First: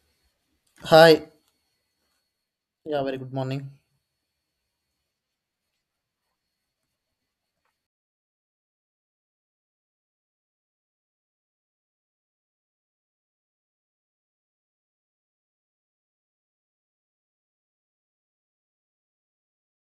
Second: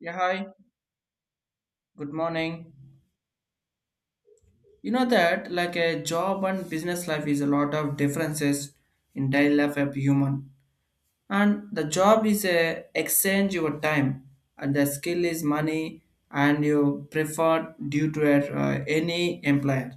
Yeah, hi. Hi. Good morning. Yeah, very good morning. You know that like a job and business life is a lot of differences in daily life of human. And the job is a exchange your time and the skill is money and you preferred due to a, any employer.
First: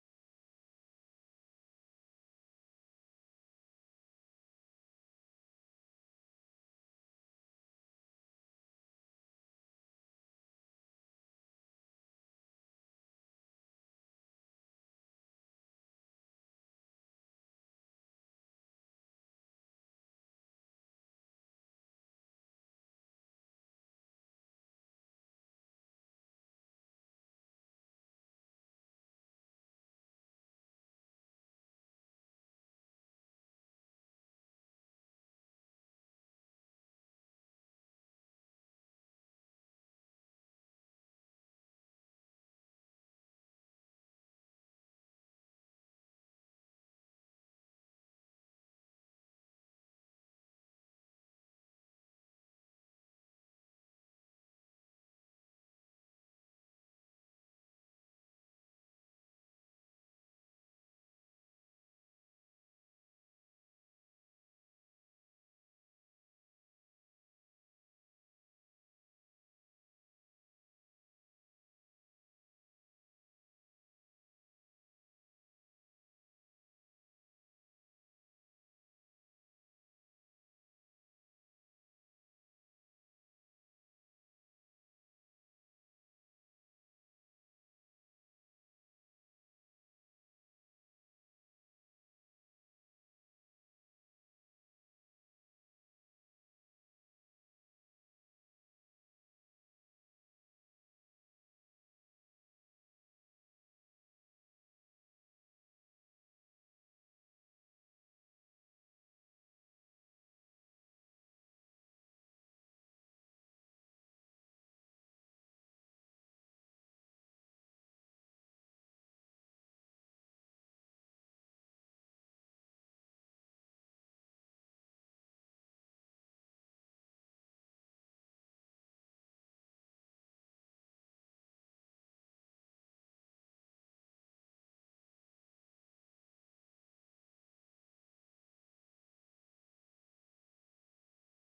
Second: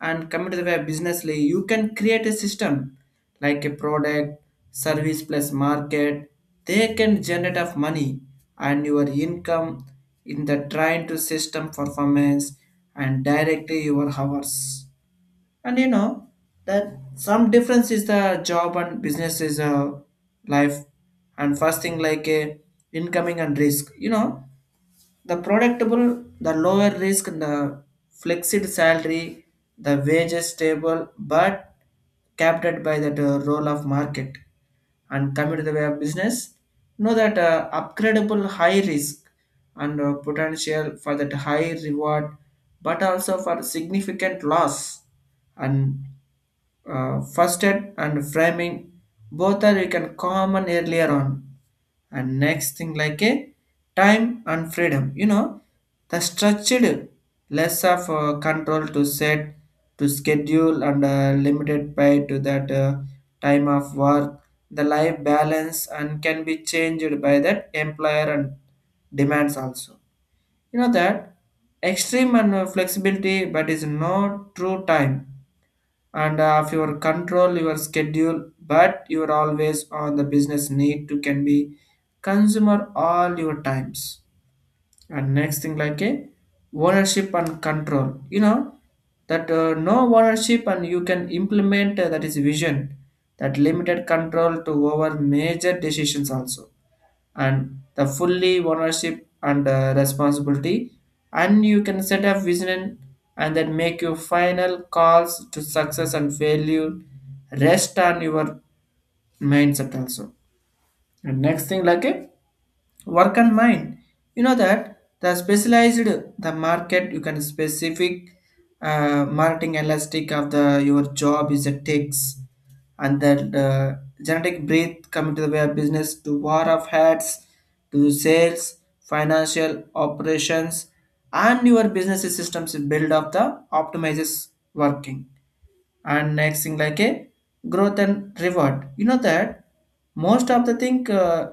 And coming to the way businessly you can create a system like a product service plus market they can generate of money and your income in the trying to system performance and directly your hours and you know that some difference is the job and business is a life. And first thing like a incoming and risk, you know, the predictable, the lower risk, the flexed salary, the wages stable but capped by that role of market. And coming to the way of business, know that upgradable high risk and potential for that high reward, but also for significant loss and firstead and framing both are you can common earlier on. And next thing like a time and freedom, you know, the structured, less of control to set to schedule and limited by to that time of work, the life balance and can be changed by that employer and demands also. You know that extreme and flexibility but is no true time, and if you control your schedule but you're always on the business need to can be consumer all your times. And next thing like a ownership and control, you know that no ownership and you can implement that is vision, that limited control to over major decisions also. And the fully ownership and responsibility, and you can set up vision and then make your final calls to success and failure rest on your mindset also. And next thing like it work and mind, you know that the specialized, the market you can specific marketing elastic of the your job is a takes, and that genetic breath. Coming to the way of business to war of hats, to sales, financial operations, and your business systems build up the optimizes working. And next thing like a growth and reward, you know that most of the thing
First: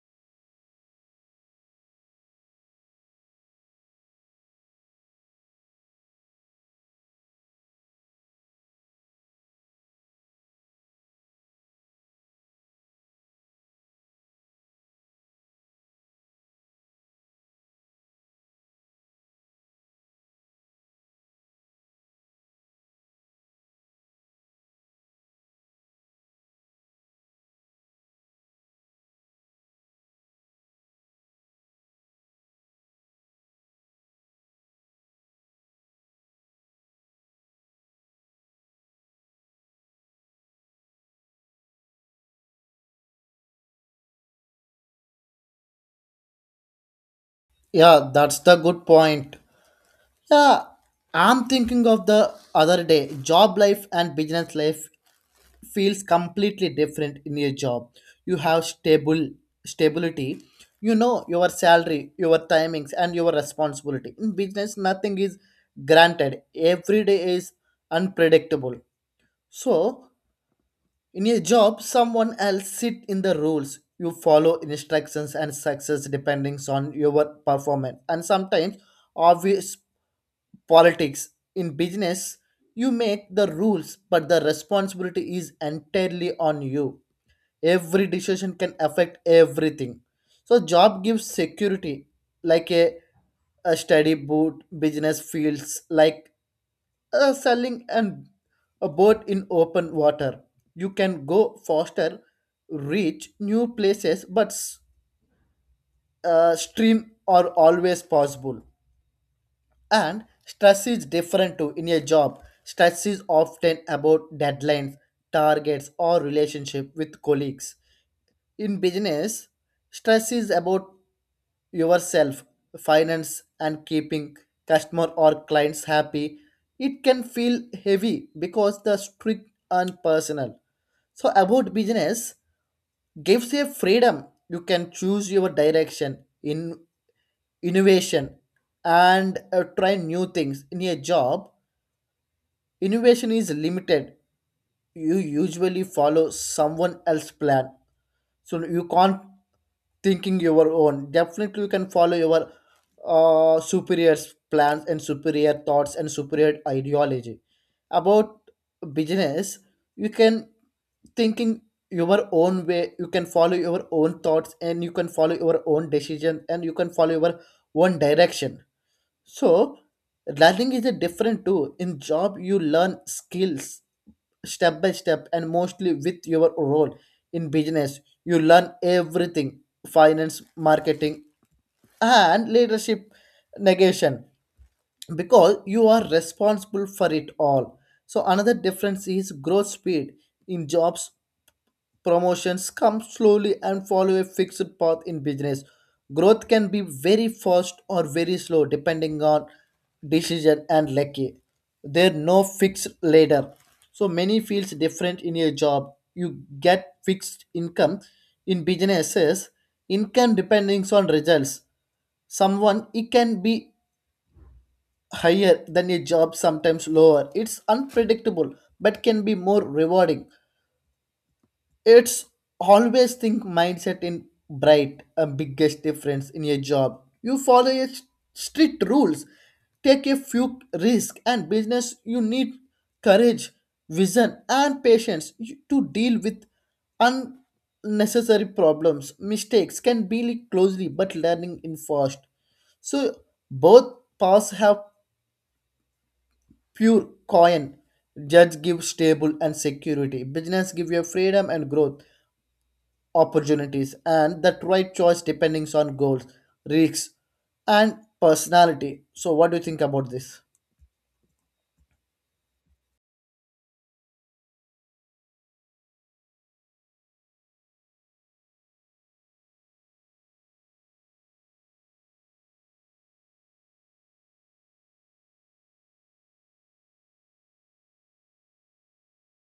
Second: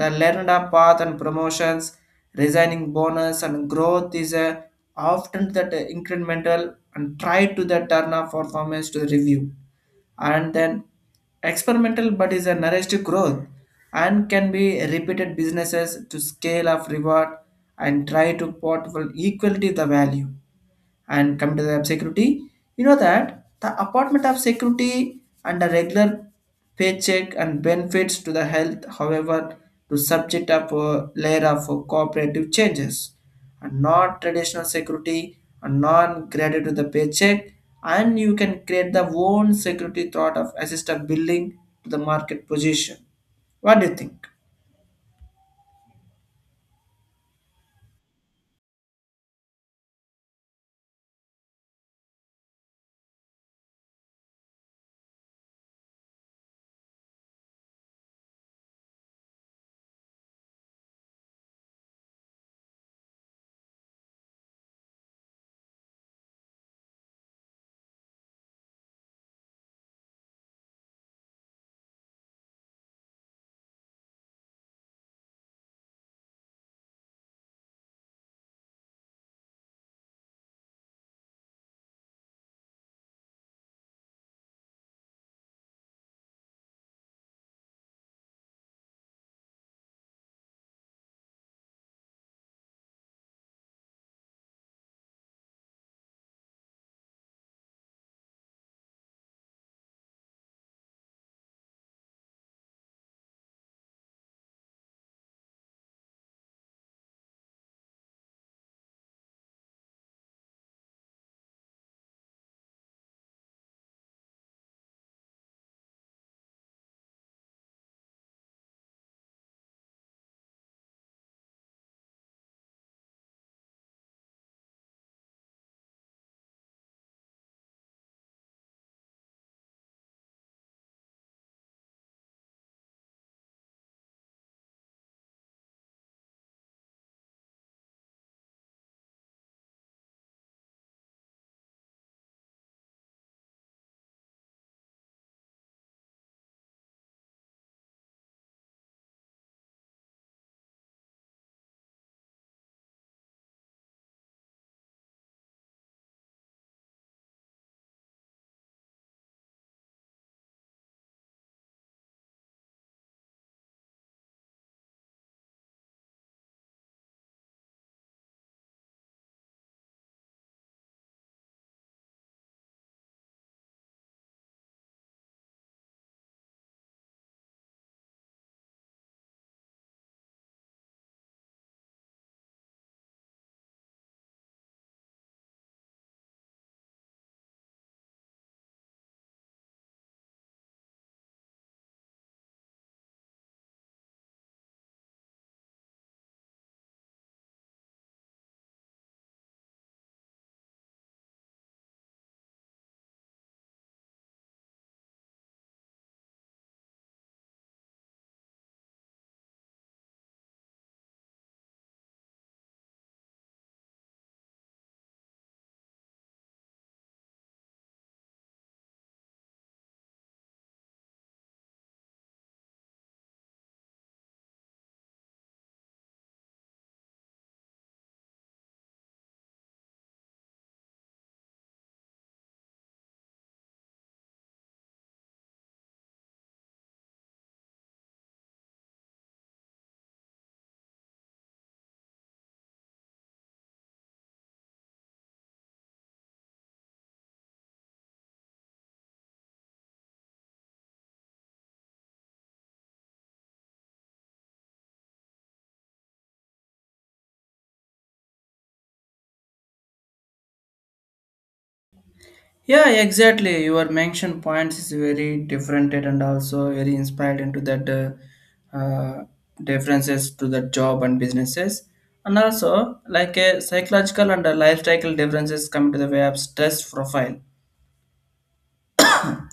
the learned up path and promotions, resigning bonus and growth is a often that incremental and try to the turn up performance to the review, and then experimental but is a narrative growth and can be repeated businesses to scale of reward and try to portfolio equality the value. And come to the web security, you know that the apartment of security and a regular paycheck and benefits to the health, however to subject of a layer of cooperative changes, and not traditional security and non-graded to the paycheck, and you can create the own security thought of assisted building to the market position. What do you think? Yeah, that's the good point. Yeah, I'm thinking of the other day. Job life and business life feels completely different in your job. You have stable stability. You know your salary, your timings, and your responsibility. In business, nothing is granted. Every day is unpredictable. So, in a job, someone else sit in the rules. You follow instructions and success depending on your performance. And sometimes obvious politics. In business, you make the rules, but the responsibility is entirely on you. Every decision can affect everything. So job gives security like a steady boot business feels like selling and a boat in open water. You can go faster, reach new places, but stream are always possible. And stress is different too in a job. Stress is often about deadlines, targets, or relationship with colleagues. In business, stress is about yourself, finance, and keeping customer or clients happy. It can feel heavy because the strict and personal. So about business gives you freedom. You can choose your direction in innovation and try new things. In a job, innovation is limited. You usually follow someone else's plan, so you can't thinking your own. Definitely you can follow your superiors plans and superior thoughts and superior ideology about business. You can thinking your own way, you can follow your own thoughts, and you can follow your own decision, and you can follow your own direction. So learning is a different too. In job you learn skills step by step and mostly with your role. In business you learn everything: finance, marketing, and leadership, negation, because you are responsible for it all. So another difference is growth speed. In jobs, promotions come slowly and follow a fixed path. In business, growth can be very fast or very slow depending on decision and lucky. There no fixed ladder. So many feels different in your job. You get fixed income. In businesses, income depending on results. Someone it can be higher than a job, sometimes lower. It's unpredictable but can be more rewarding. It's always think mindset in bright a biggest difference in your job. You follow a strict rules, take a few risk. And business you need courage, vision and patience to deal with unnecessary problems. Mistakes can be closely but learning in fast. So both paths have pure coin. Judge give stable and security. Business give you freedom and growth opportunities, and that right choice depending on goals, risks, and personality. So, what do you think about this? Yeah, exactly. Your mention points is very different and also very inspired into that uh, uh, differences to the job and businesses. And also, like a psychological and a lifestyle differences come to the way of stress profile.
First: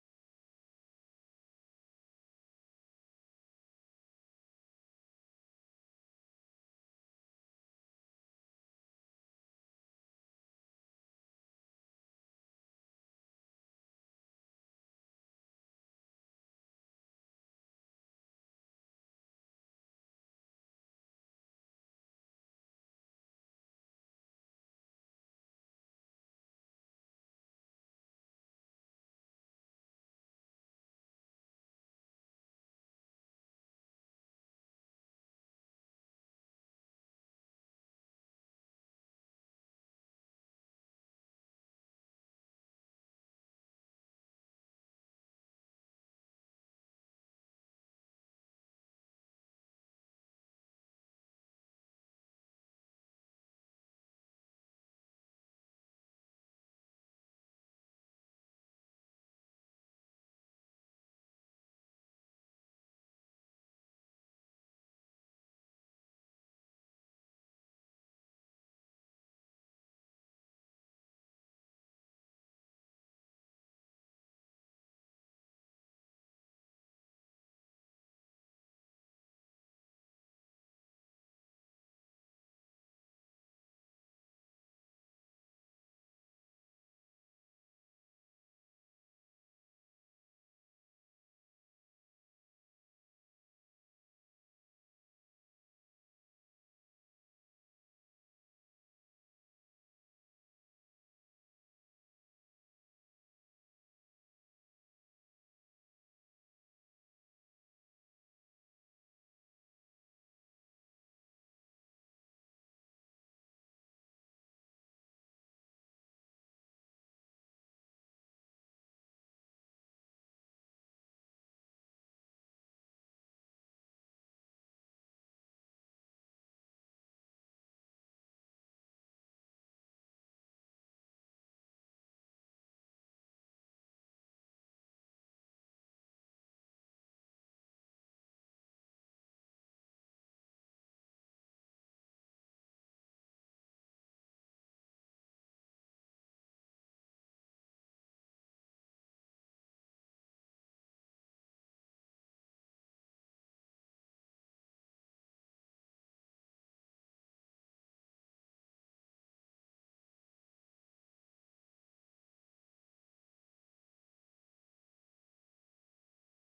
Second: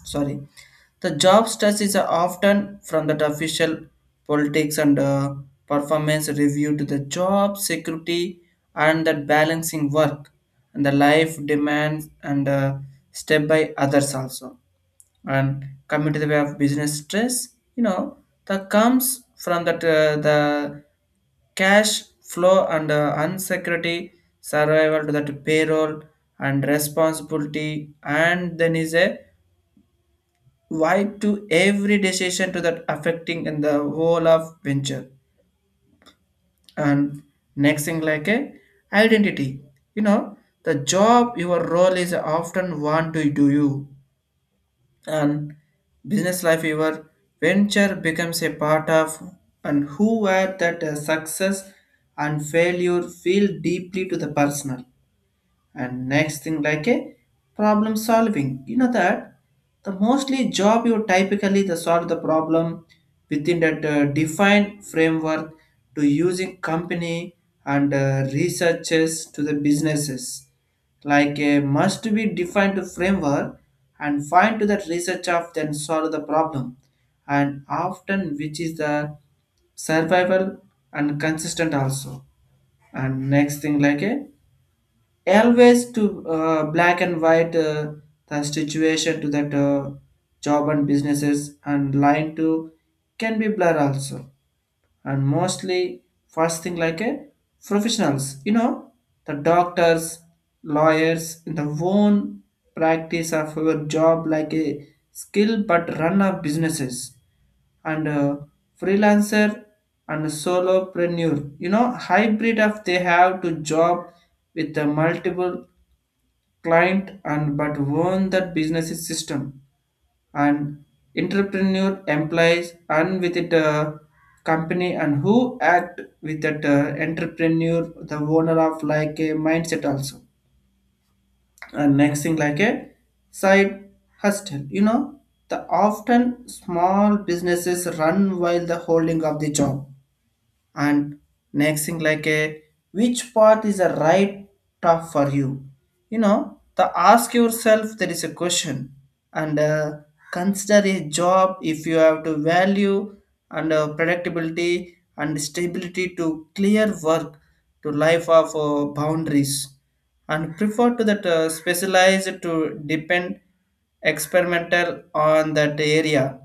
Sorry, the job stress is often from that official politics and performance review to the job security and that balancing work and the life demands and step by others also. And coming to the way of business stress, you know that comes from that the cash flow and unsecurity survival to that payroll and responsibility, and then is a why to every decision to that affecting in the whole of venture. And next thing like a identity, you know the job your role is often want to do you, and business life your venture becomes a part of and who were that success and failure feel deeply to the personal. And next thing like a problem solving, you know that the mostly job you typically the solve the problem within that defined framework to using company and researchers to the businesses like a must be defined to framework and find to that research of then solve the problem, and often which is the survival and consistent also. And next thing like a always to black and white the situation to that job and businesses and line to can be blur also. And mostly first thing like a professionals, you know the doctors, lawyers in the own practice of your job like a skill but run of businesses, and freelancer and solopreneur, you know hybrid of they have to job with the multiple client and but warn that business is system, and entrepreneur employees and with it company and who act with that entrepreneur the owner of like a mindset also. And next thing like a side hustle, you know the often small businesses run while the holding of the job. And next thing like a which path is a right path for you, you know the ask yourself there is a question, and consider a job if you have to value and predictability and stability to clear work to life of boundaries, and prefer to that specialized to depend experimental on that area,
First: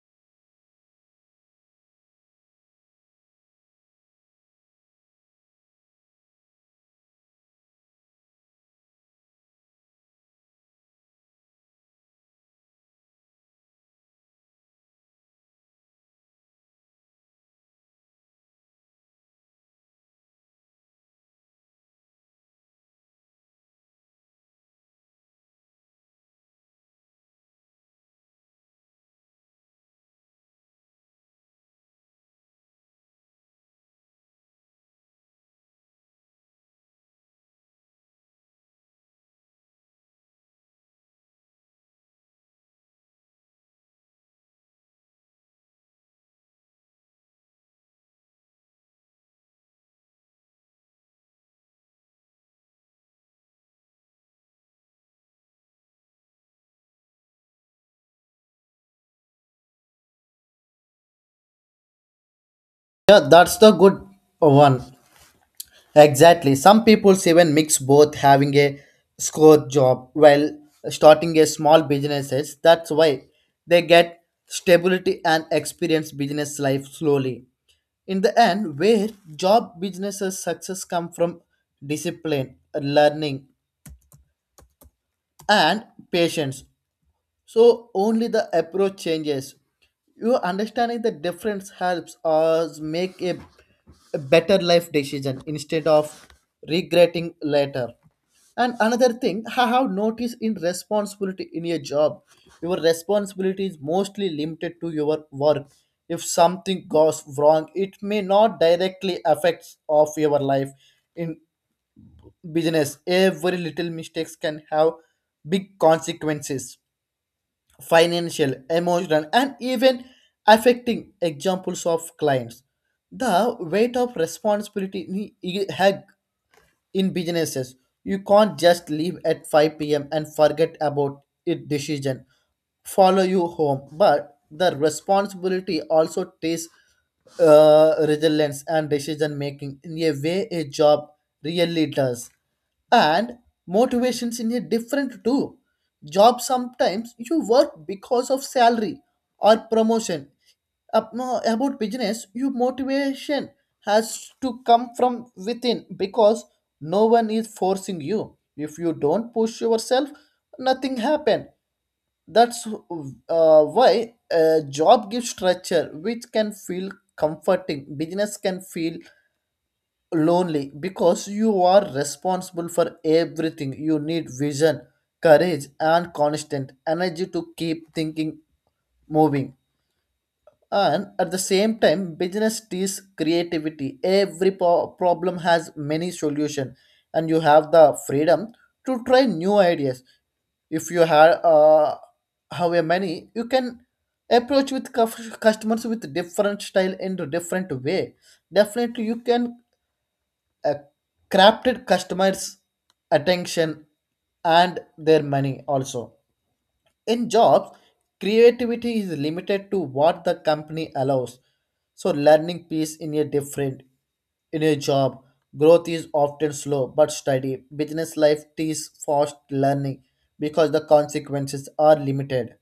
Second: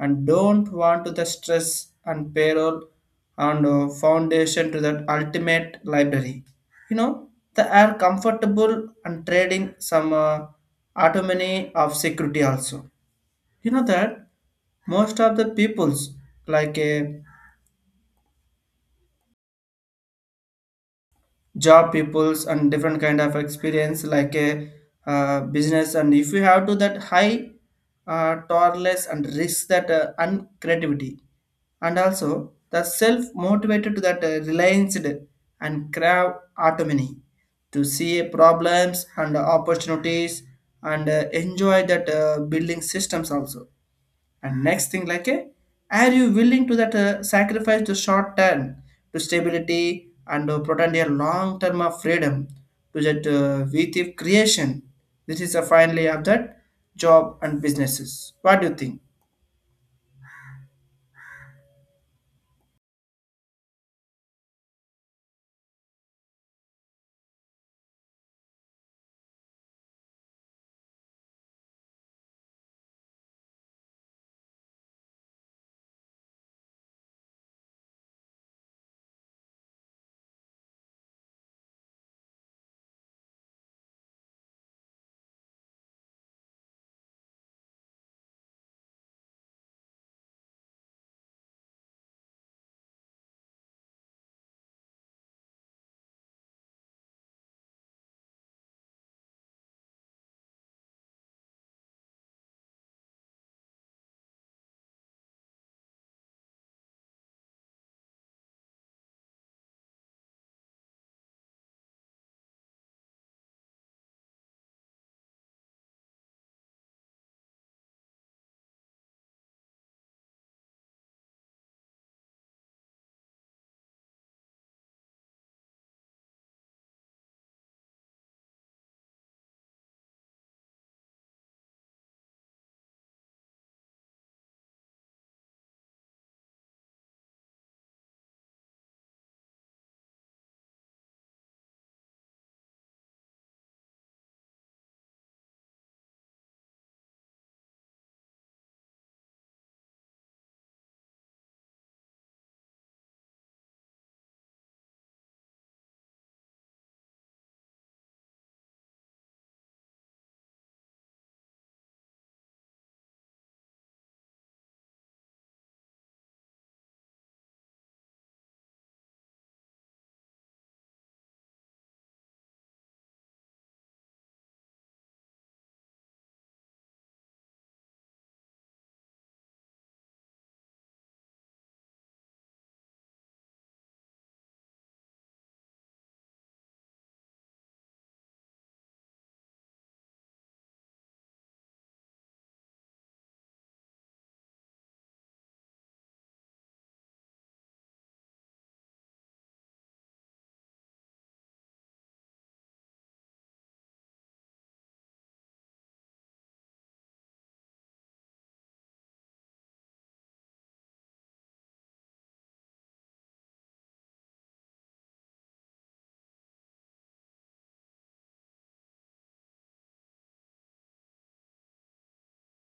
and don't want to the stress and payroll and foundation to that ultimate library. You know, they are comfortable and trading some autonomy of security also. You know that most of the peoples like a job peoples and different kind of experience like a business, and if you have to that high tolerance and risk that and creativity and also the self motivated to that reliance and crave autonomy to see problems and opportunities and enjoy that building systems also. And next thing, are you willing to that sacrifice the short term to stability and protect your long term of freedom to that VTIP creation? This is a finally of that job and businesses. What do you think? Yeah, that's the good one. Exactly. Some people even mix both, having a score job while starting a small businesses. That's why they get stability and experience business life slowly. In the end, where job businesses success come from discipline, learning, and patience. So only the approach changes. You understanding the difference helps us make a better life decision instead of regretting later. And another thing I have noticed in responsibility: in a job, your responsibility is mostly limited to your work. If something goes wrong, it may not directly affect of your life. In business, every little mistakes can have big consequences: financial, emotional, and even affecting examples of clients. The weight of responsibility hug in businesses. You can't just leave at 5 p.m. and forget about it. Decision follow you home, but the responsibility also takes resilience and decision making in a way a job really does. And motivations in a different too. Job, sometimes you work because of salary or promotion up. More about business, your motivation has to come from within, because no one is forcing you. If you don't push yourself, nothing happen. That's why a job gives structure, which can feel comforting. Business can feel lonely because you are responsible for everything. You need vision, courage, and constant energy to keep thinking moving. And at the same time, business teaches creativity. Every problem has many solutions, and you have the freedom to try new ideas. If you have however many, you can approach with customers with different style and different way. Definitely, you can uh, crafted customers' attention and their money also. In jobs, creativity is limited to what the company allows. So learning piece in a different. In a job, growth is often slow but steady. Business life teaches fast learning because the consequences are limited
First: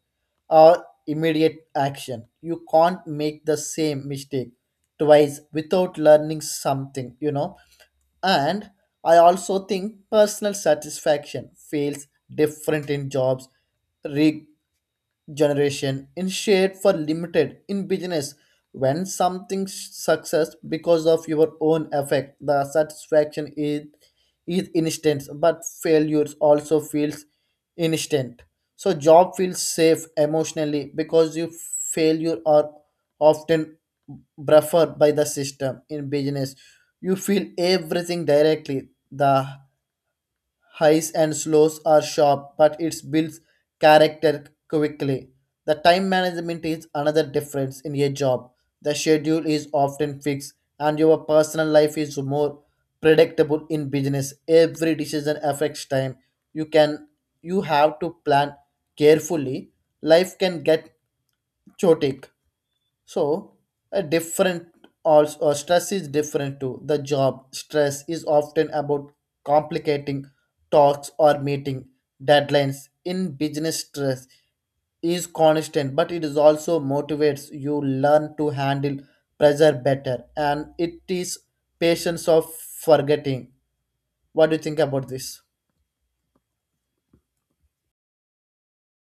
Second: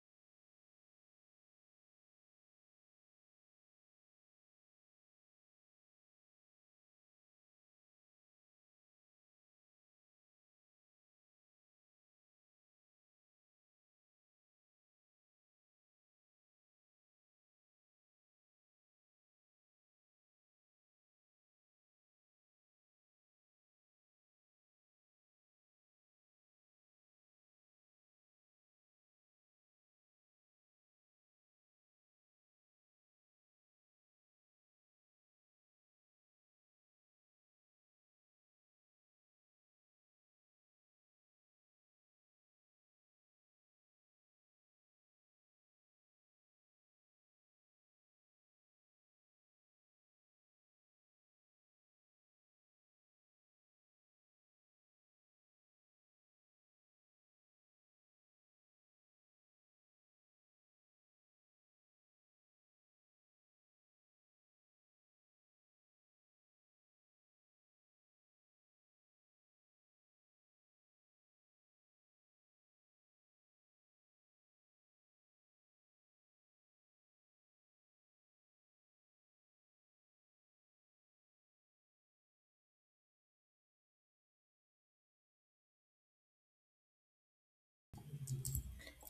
or immediate action. You can't make the same mistake twice without learning something. And I also think personal satisfaction feels different in jobs. re- Generation instead for limited in business. When something success because of your own effect, the satisfaction is instant, but failures also feels instant. So job feels safe emotionally because you failure are often preferred by the system. In business you feel everything directly. The highs and slows are sharp, but it builds character quickly. The time management is another difference. In a job, the schedule is often fixed, and your personal life is more predictable. In business, every decision affects time. You can you have to plan carefully. Life can get chaotic. So, a different also. Stress is different to. The job stress is often about complicating talks or meeting deadlines. In business, stress is constant, but it is also motivates. You learn to handle pressure better, and it is patience of forgetting. What do you think about this?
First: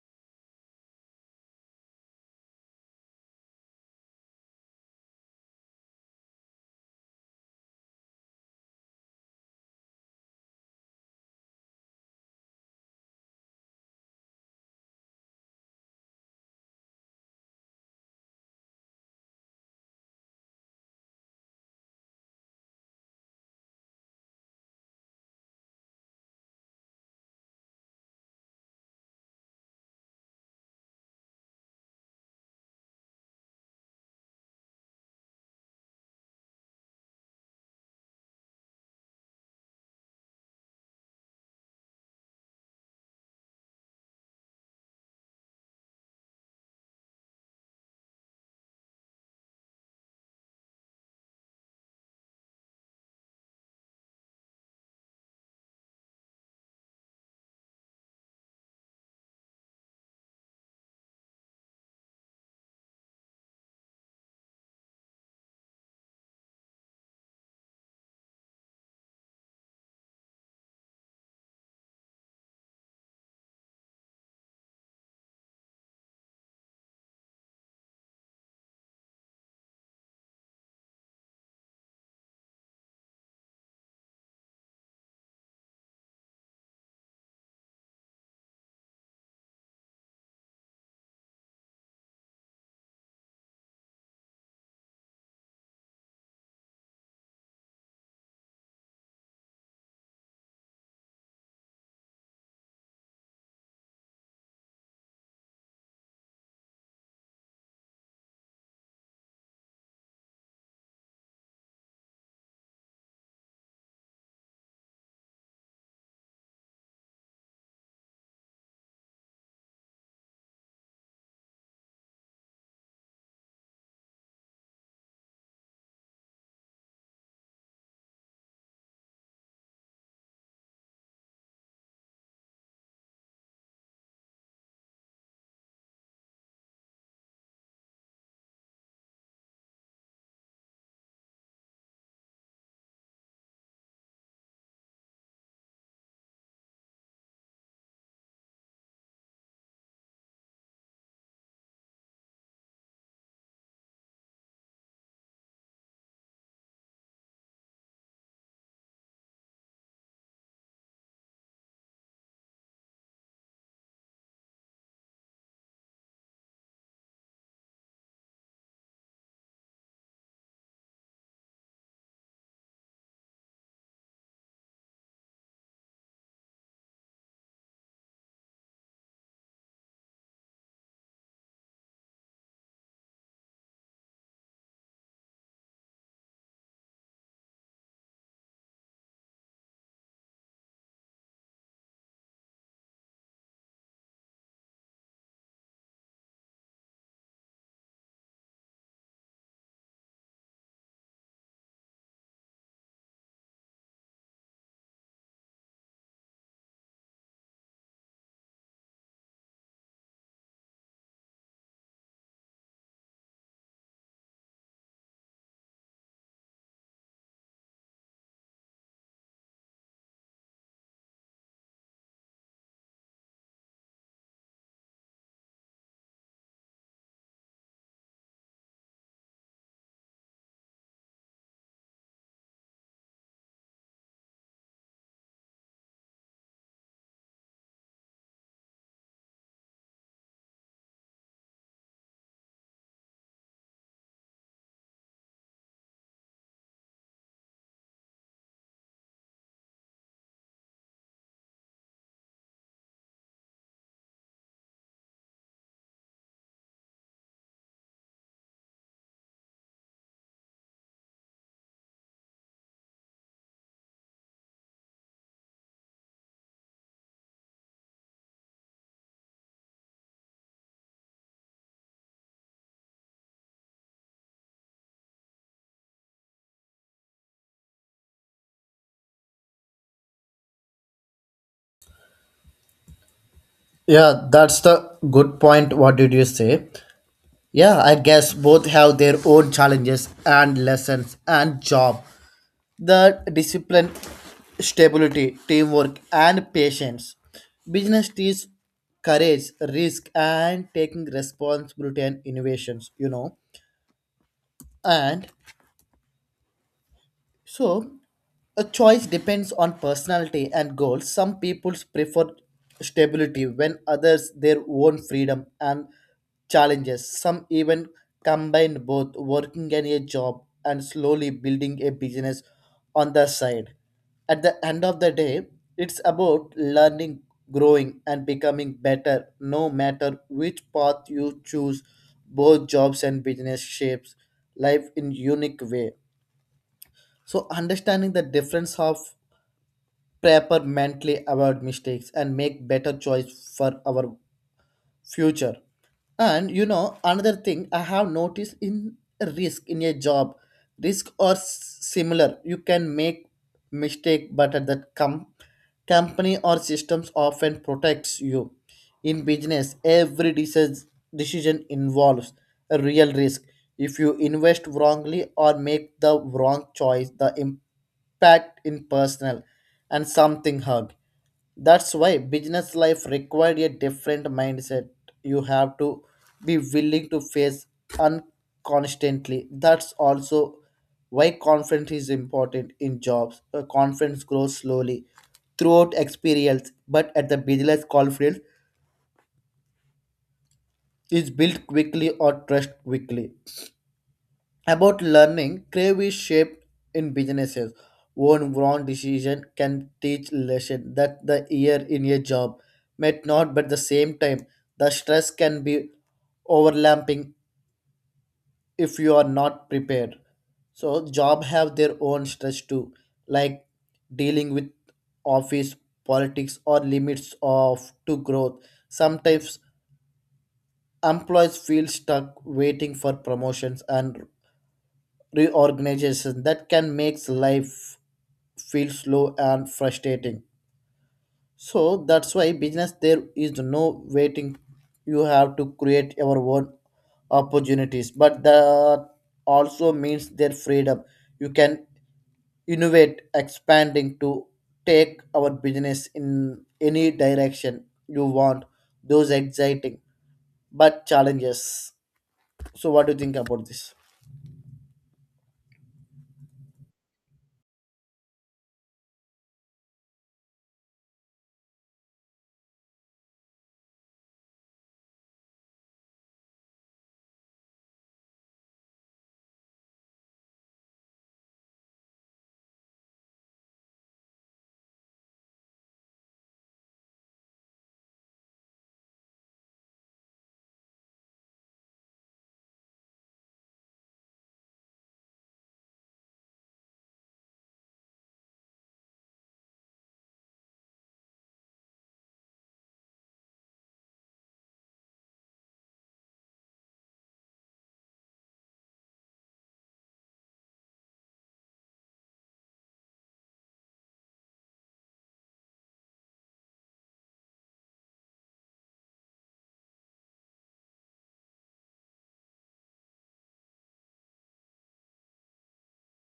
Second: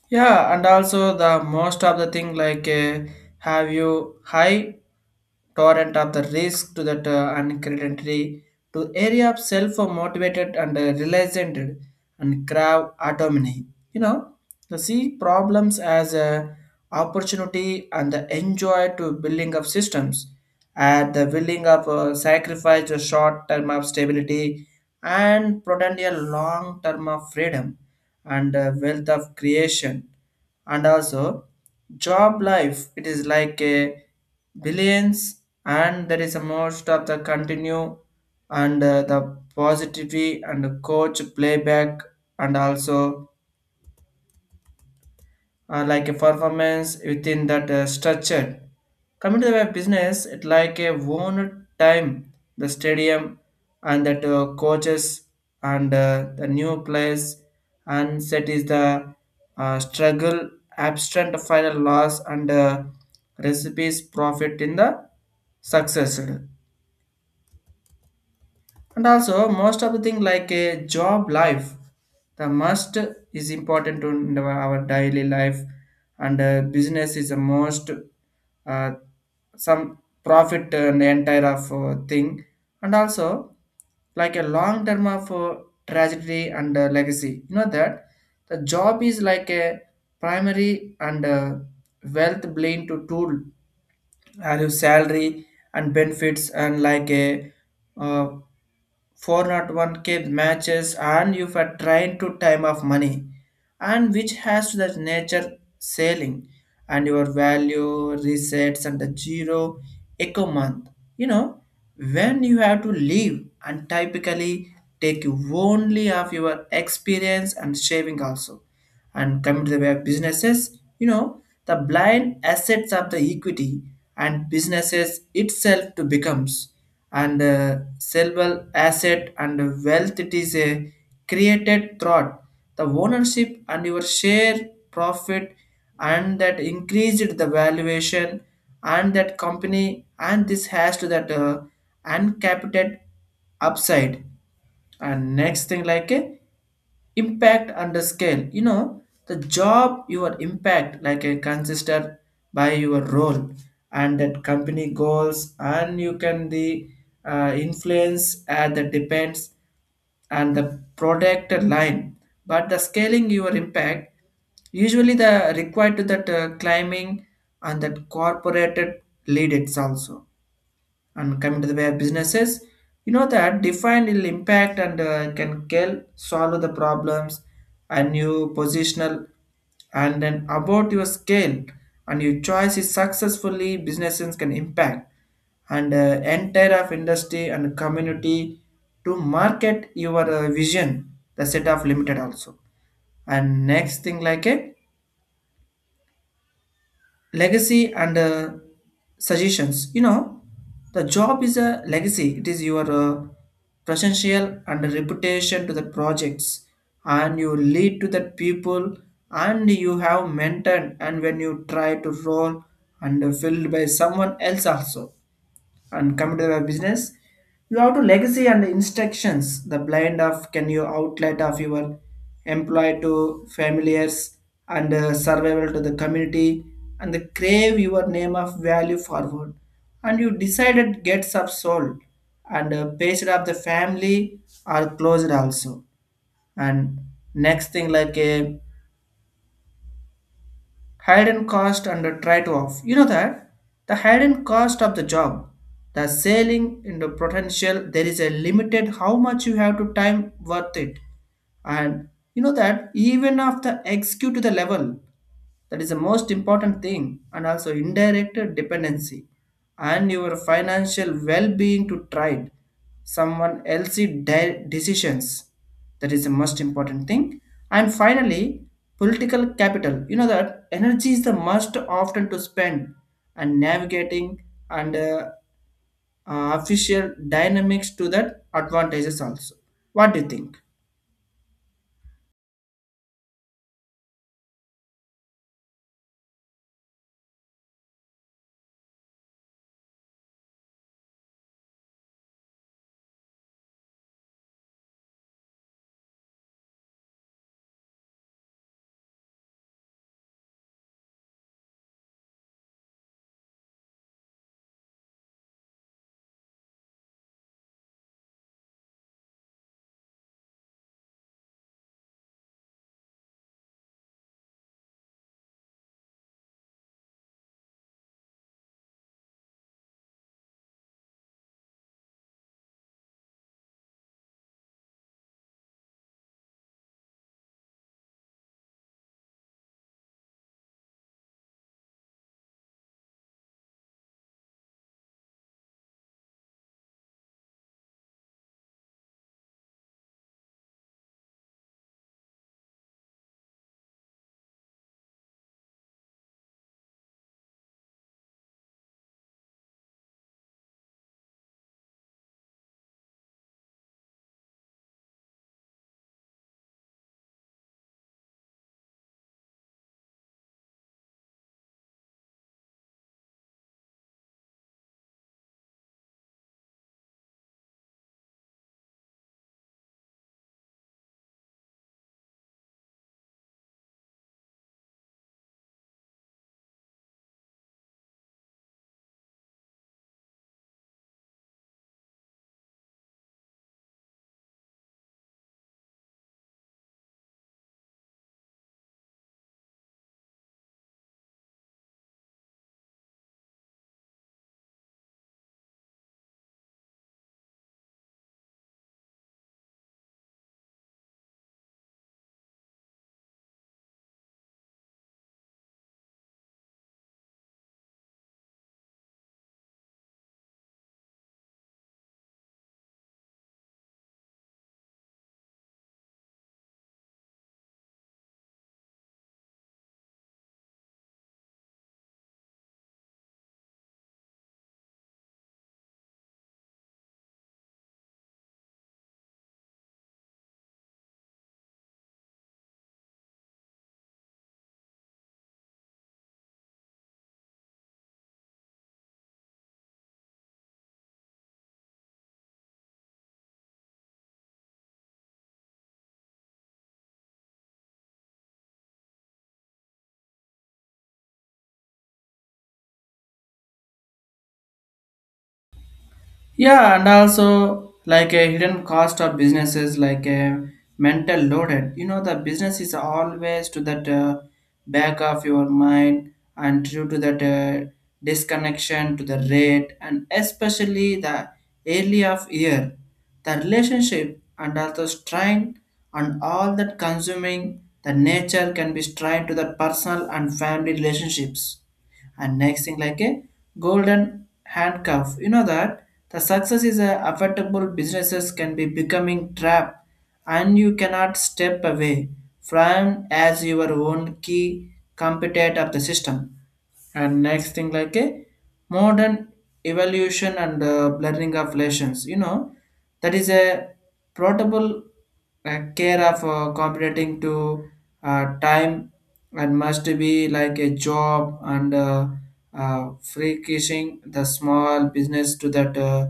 Yeah, and also the most of the thing like have you high torrent of the risk to that uncertainty to area of self-motivated and realized and crave autonomy. You know, to see problems as a opportunity and the enjoy to building of systems at the willing of sacrifice a short term of stability and prudent a long term of freedom and wealth of creation. And also job life it is like a billions, and there is a most of the continue and the positivity and the coach playback, and also like a performance within that structure. Coming to the web business, it like a one time the stadium and that coaches and the new players and set is the struggle, abstract final loss and recipes profit in the success. And also, most of the thing like a job life, the must is important to in our daily life, and business is the most uh, some profit and entire of thing, and also like a long term of tragedy and legacy. You know that the job is like a primary and wealth blend to tool, value, salary and benefits, and like a uh, 401k matches and you are trying to time of money and which has the nature sailing and your value resets and the zero echo month, you know, when you have to leave and typically take you only of your experience and shaving also. And come to the way of businesses, you know the blind assets of the equity, and businesses itself to becomes and sellable asset and wealth it is a created thought the ownership and your share profit and that increased the valuation and that company and this has to that uncapited upside. And next thing like a impact and the scale, you know the job your impact like a consisted by your role and that company goals and you can the influence at the depends and the product line, but the scaling your impact usually the required to that climbing and that corporated lead it's also. And coming to the way of businesses, you know that define will impact and can kill solve the problems and you positional and then about your scale, and your choice is successfully businesses can impact and entire of industry and community to market your vision the set of limited also. And next thing like it legacy and suggestions, you know the job is a legacy it is your presential and reputation to the projects and you lead to the people and you have mentored and when you try to roll and filled by someone else also. And computer or business you have to legacy and instructions the blend of can you outlet of your employee to familiars and survival to the community and the crave your name of value forward and you decided gets up sold And pasted up the family are closed also. And next thing like a hidden cost and the write off. You know that the hidden cost of the job, the selling in the potential, there is a limited how much you have to time worth it. And you know that even of the execute to the level. That is the most important thing, and also indirect dependency and your financial well-being to trade someone else's decisions. That is the most important thing. And finally, political capital. You know that energy is the most often to spend and navigating and official dynamics to that advantages also. What do you think? Yeah, that's the good point. What did you say? Yeah, I guess both have their own challenges and lessons. And job, the discipline, stability, teamwork, and patience. Business teaches courage, risk, and taking responsibility and innovations. And so, a choice depends on personality and goals. Some people prefer stability, when others their own freedom and challenges. Some even combine both, working in a job and slowly building a business on the side. At the end of the day, it's about learning, growing, and becoming better, no matter which path you choose. Both jobs and business shapes life in unique way. So understanding the difference of prepare mentally about mistakes and make better choice for our future. And another thing I have noticed in risk: in a job, risk or similar. You can make mistake, but at that company or systems often protects you. In business every decision involves a real risk. If you invest wrongly or make the wrong choice, the impact in personal and something hard. That's why business life required a different mindset. You have to be willing to face unconstantly. That's also why confidence is important in jobs. Confidence grows slowly throughout experience, but at the business confidence is built quickly or trust quickly. About learning, crave is shaped in businesses. One wrong decision can teach lesson that the year in a job might not. But the same time, the stress can be overlapping if you are not prepared. So job have their own stress too, like dealing with office politics or limits of to growth. Sometimes employees feel stuck waiting for promotions and reorganization, that can make life feel slow and frustrating. So that's why business there is no waiting. You have to create your own opportunities, but that also means their freedom. You can innovate, expanding to take our business in any direction you want. Those exciting but challenges. So what do you think about this? Yeah, and also like a hidden cost of businesses, like a mental loaded. You know, the business is always to that back of your mind and due to that disconnection to the rate and especially the early of year, the relationship and also strain and all that consuming the nature can be strained to the personal and family relationships and next thing like a golden handcuff. You know that the success is a affordable businesses can be becoming trap and you cannot step away from as your own key component of the system. And next thing like a modern evaluation and blurring of relations. You know that is a portable care of competing to time and must be like a job and free kissing the small business to that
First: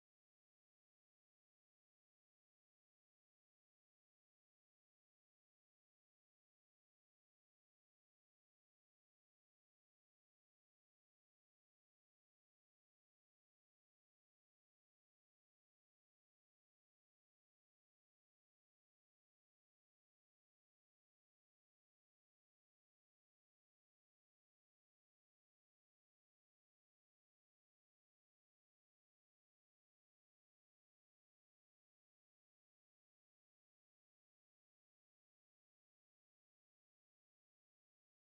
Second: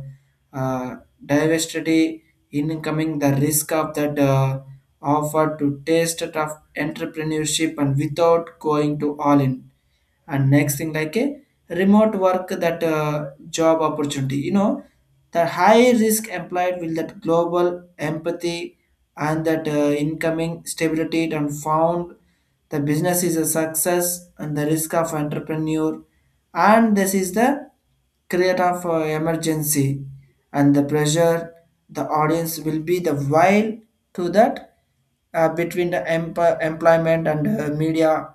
uh, diversity incoming the risk of that offer to taste it of entrepreneurship and without going to all in. And next thing like a remote work that job opportunity. You know the high risk employed will that global empathy and that incoming stability and found the business is a success and the risk of entrepreneur. And this is the create of emergency and the pressure the audience will be the while to that between the employment and media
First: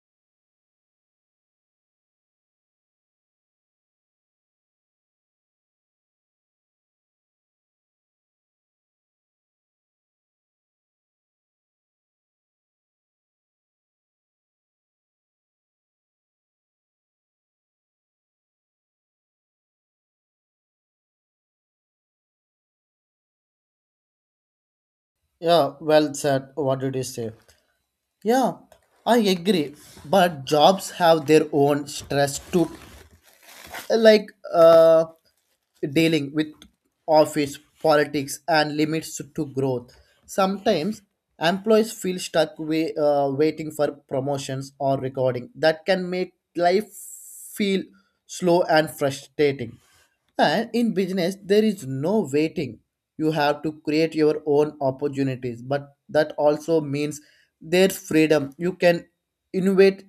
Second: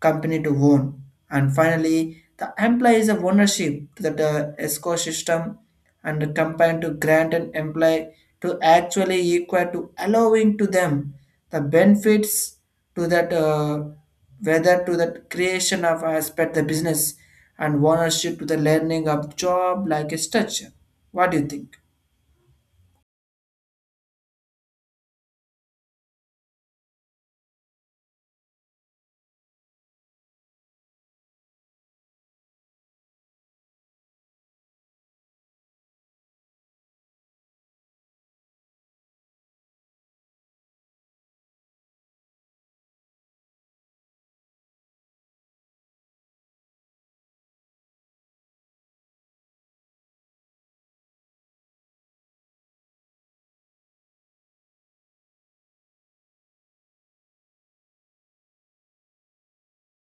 company to own. And finally, the employee is a ownership to the ecosystem and the company to grant an employee to actually equal to allowing to them the benefits to that whether to the creation of aspect the business and ownership to the learning of job like a structure. What do you think? Yeah, well said. What did you say? Yeah, I agree. But jobs have their own stress too. Like, dealing with office politics and limits to growth. Sometimes employees feel stuck waiting for promotions or recording. That can make life feel slow and frustrating. And in business, there is no waiting. You have to create your own opportunities, but that also means there's freedom. You can innovate,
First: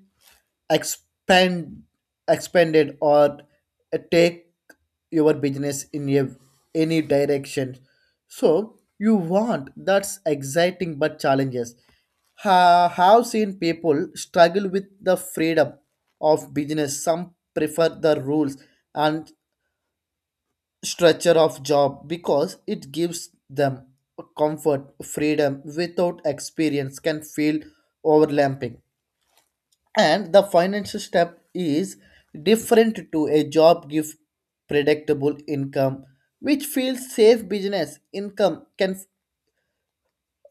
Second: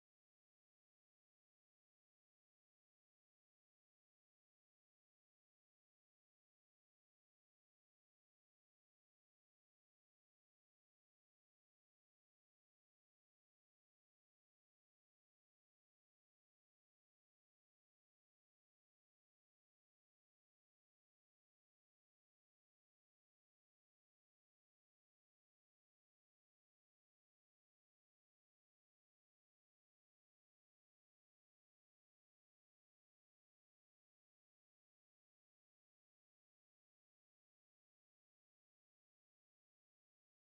expand expanded or take your business in any direction so you want. That's exciting but challenges. Have seen people struggle with the freedom of business. Some prefer the rules and structure of job because it gives them comfort. Freedom without experience can feel overlapping. And the financial step is different to. A job give predictable income which feels safe. Business income can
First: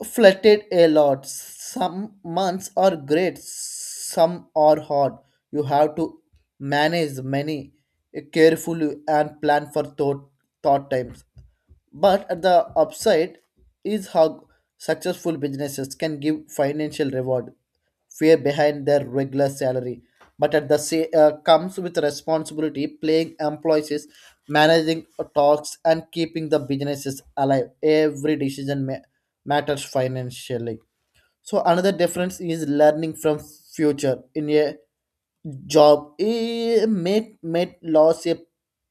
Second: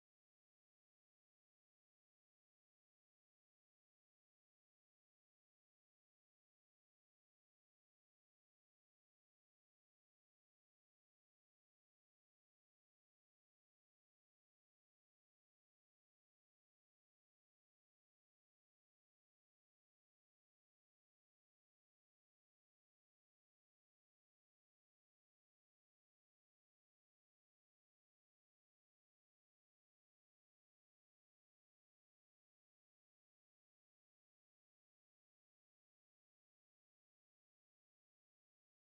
flatted a lot. Some months are great, some are hard. You have to manage many carefully and plan for thought times. But at the upside is how successful businesses can give financial reward fear behind their regular salary. But at the same comes with responsibility, playing employees, managing talks and keeping the businesses alive. Every decision matters financially. So another difference is learning from future. In a job, it may loss a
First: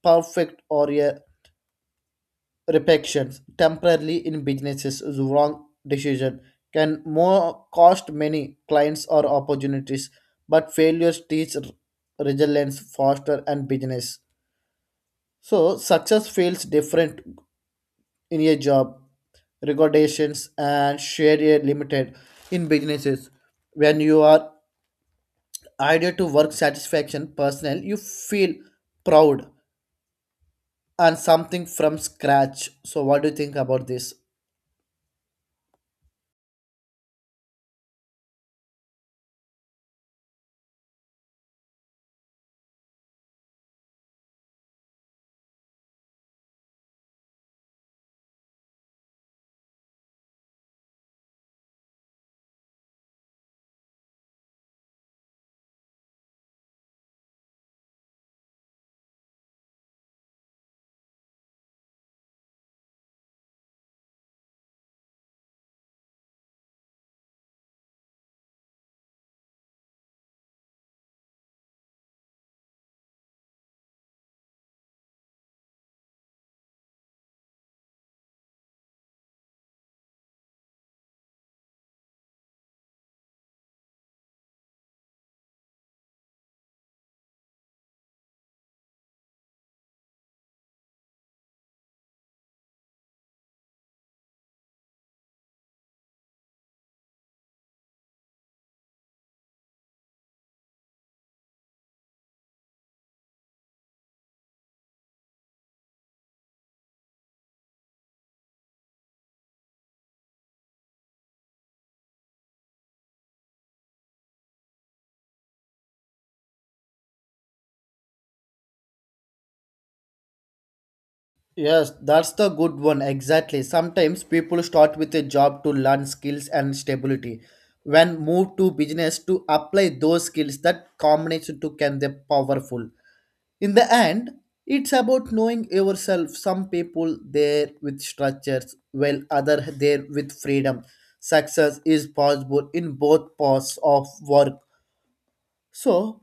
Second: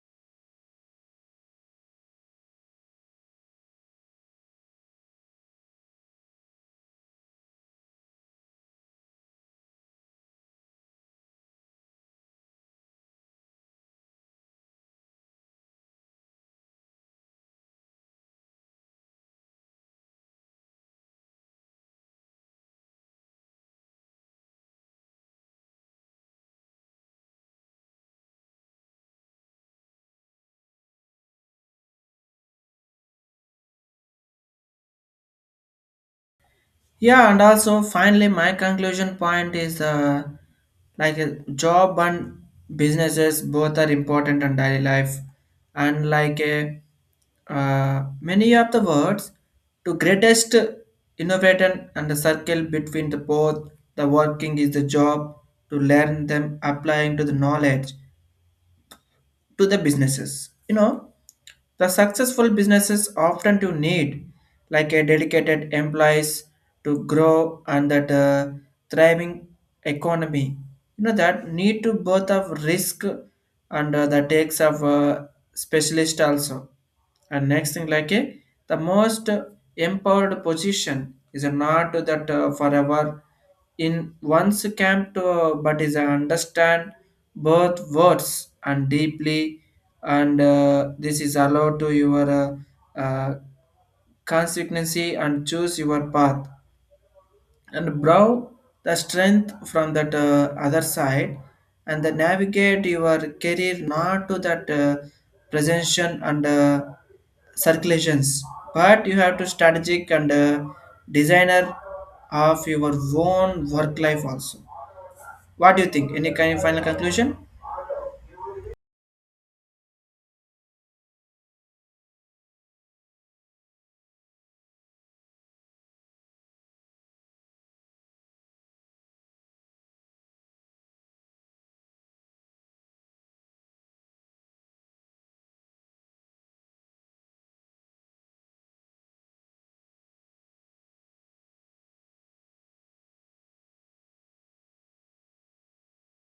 perfect or a repetitions temporarily. In businesses is wrong decision can more cost many clients or opportunities, but failures teach resilience, faster and business. So success feels different. In a job, regulations and share a limited. In businesses, when you are idea to work satisfaction personal, you feel proud and something from scratch. So what do you think about this? Yeah, and also finally, my conclusion point is like a job and businesses both are important in daily life, and like a many of the words to greatest innovator and the circle between the both the working is the job to learn them applying to the knowledge to the businesses. You know, the successful businesses often do need like a dedicated employees to grow and that thriving economy. You know that need to both of risk and the takes of specialist also. And next thing like a the most empowered position is not that forever in one's camp to, but is understand birth words and deeply and this is allowed to your constituency and choose your path and brow the strength from that other side and the navigate your career not to that presentation and circulations but you have to strategic and designer of your own work life also. What do you think? Any kind of final conclusion? Yes, that's the good one. Exactly. Sometimes people start with a job to learn skills and stability. When move to business to apply those skills, that combination too can be powerful. In the end, it's about knowing yourself. Some people there with structures, while other there with freedom. Success is possible in both paths of work. So,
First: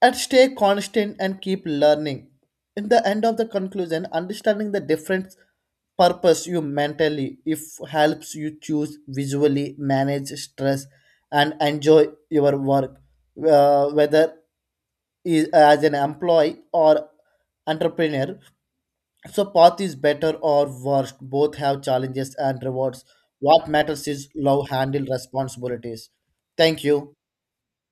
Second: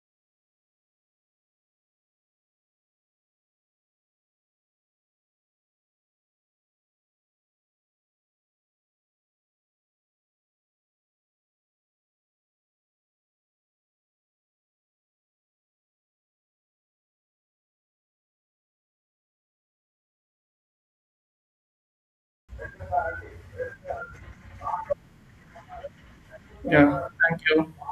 and stay constant and keep learning. In the end of the conclusion, understanding the different purpose you mentally if helps you choose visually, manage stress and enjoy your work, whether is as an employee or entrepreneur. So path is better or worse. Both have challenges and rewards. What matters is love handle responsibilities. Thank Yeah, you. thank you.